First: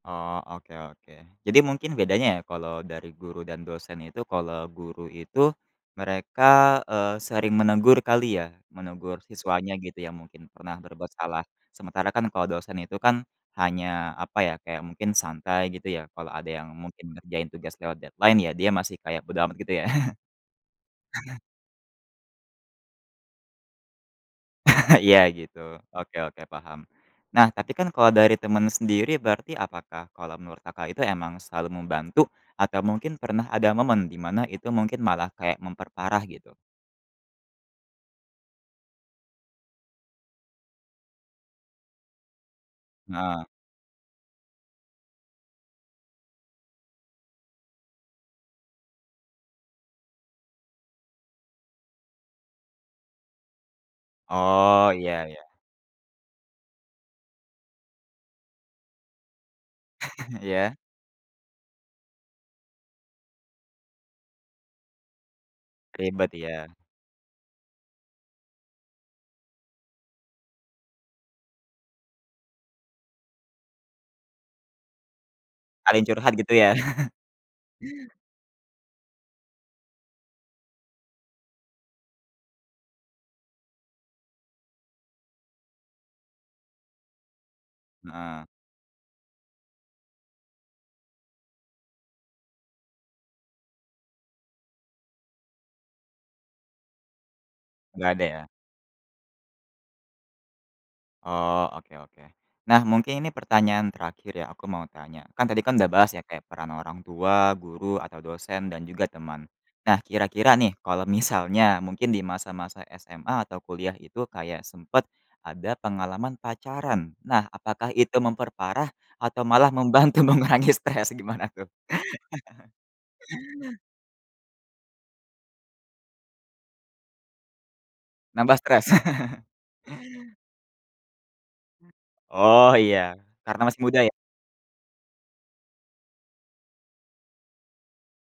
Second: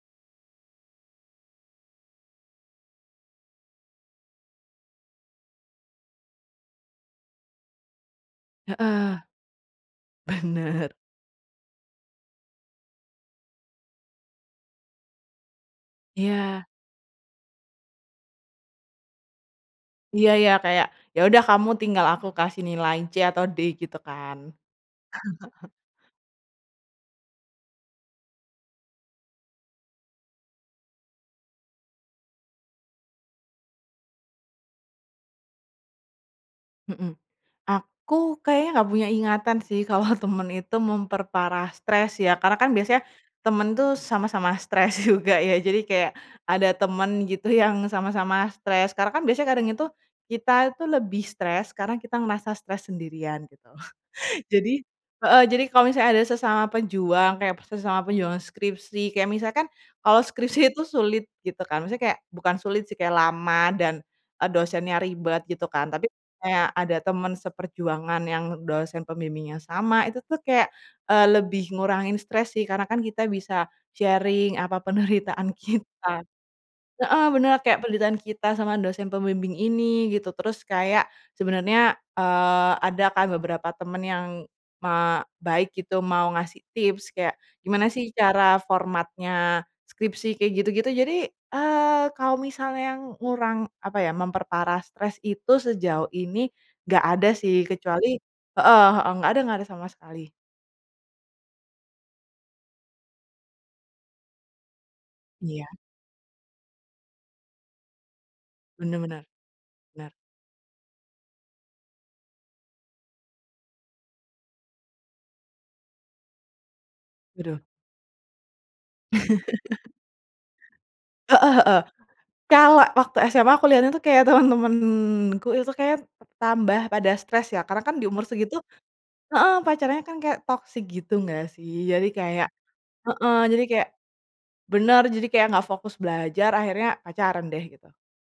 Oh, oke oke. Jadi mungkin bedanya ya, kalau dari guru dan dosen itu, kalau guru itu, mereka, eee, sering menegur, kali, ya? Menegur Heeh. siswanya gitu, yang mungkin pernah Benar. berbuat salah. Sementara kan, kalau dosen itu kan, hanya, apa ya, kayak mungkin santai, gitu ya? Kalau ada Iya. yang mungkin ngerjain tugas lewat deadline, ya dia masih kaya bodo amat, gitu ya? Iya, ya, kayak, "Ya udah, kamu tinggal aku kasih nilai C, atau D." gitu kan? Iya, gitu. Oke oke, paham. Nah, tapi kan kalau dari teman sendiri, berarti apakah kalau menurut Kakak itu, emang selalu membantu, atau mungkin pernah ada momen, di mana itu mungkin malah kayak, memperparah, gitu? Mhm. Aku kayaknya nggak punya ingatan sih, kalau teman itu memperparah stres, ya. Karena kan biasanya, Heeh. teman tuh sama-sama stres juga, ya? Jadi kayak, ada teman, gitu, yang sama-sama stres. Karena kan biasanya kadang itu, kita itu lebih stres, karena kita ngerasa stres sendirian, gitu. Jadi Oh, iya iya. heeh, jadi kalau misalnya ada sesama pejuang, kayak sesama perjuangan skripsi, kayak misalkan, kalau skripsi Iya. itu sulit, gitu kan? Misalnya kayak bukan sulit sih, kayak lama dan, eee, dosennya ribet, gitu kan? Tapi Ribet, kayak, ya? ada teman seperjuangan yang dosen pembimbingnya sama. Itu tuh kayak, eee, lebih ngurangin stres, sih. Karena kan kita bisa sharing, apa penderitaan Ada yang kita. curhat, gitu ya? Heeh, benar. Kayak penderitaan kita sama dosen pembimbing ini, gitu. Terus kayak, sebenarnya, eee, ada kan, beberapa teman yang, ma baik, gitu. Mau ngasih tips. Kayak, gimana sih Heeh. cara formatnya skripsi, kayak gitu-gitu. Jadi, eee, kalau misal yang ngurang apa ya, memperparah stres itu sejauh ini, nggak ada sih, Nggak kecuali ada, ya? heeh heeh, nggak ada nggak ada sama sekali. Oh, oke oke. Nah, mungkin ini pertanyaan terakhir ya, aku mau tanya. Kan tadi Iya. kan udah bahas ya, kayak peran orang tua, guru, atau dosen, dan Benar juga benar. teman. Nah, Benar. kira-kira nih, kalau misalnya, mungkin di masa-masa SMA, atau kuliah itu kayak sempat, ada pengalaman pacaran. Nah, Waduh. apakah itu memperparah, atau malah membantu mengurangi stres? Gimana, Heeh tuh? heeh. Kalau waktu SMA, aku lihatnya tuh kayak, teman-temanku itu, kayaknya tambah pada stres, ya? Karena kan, di umur segit Nambah stres? heeh, pacarannya kan kayak, toksik gitu, nggak sih? Jadi kayak Oh, iya. heeh. Karena Jadi masih kayak muda ya? benar. Jadi kayak nggak fokus belajar, akhirnya pacaran deh, gitu.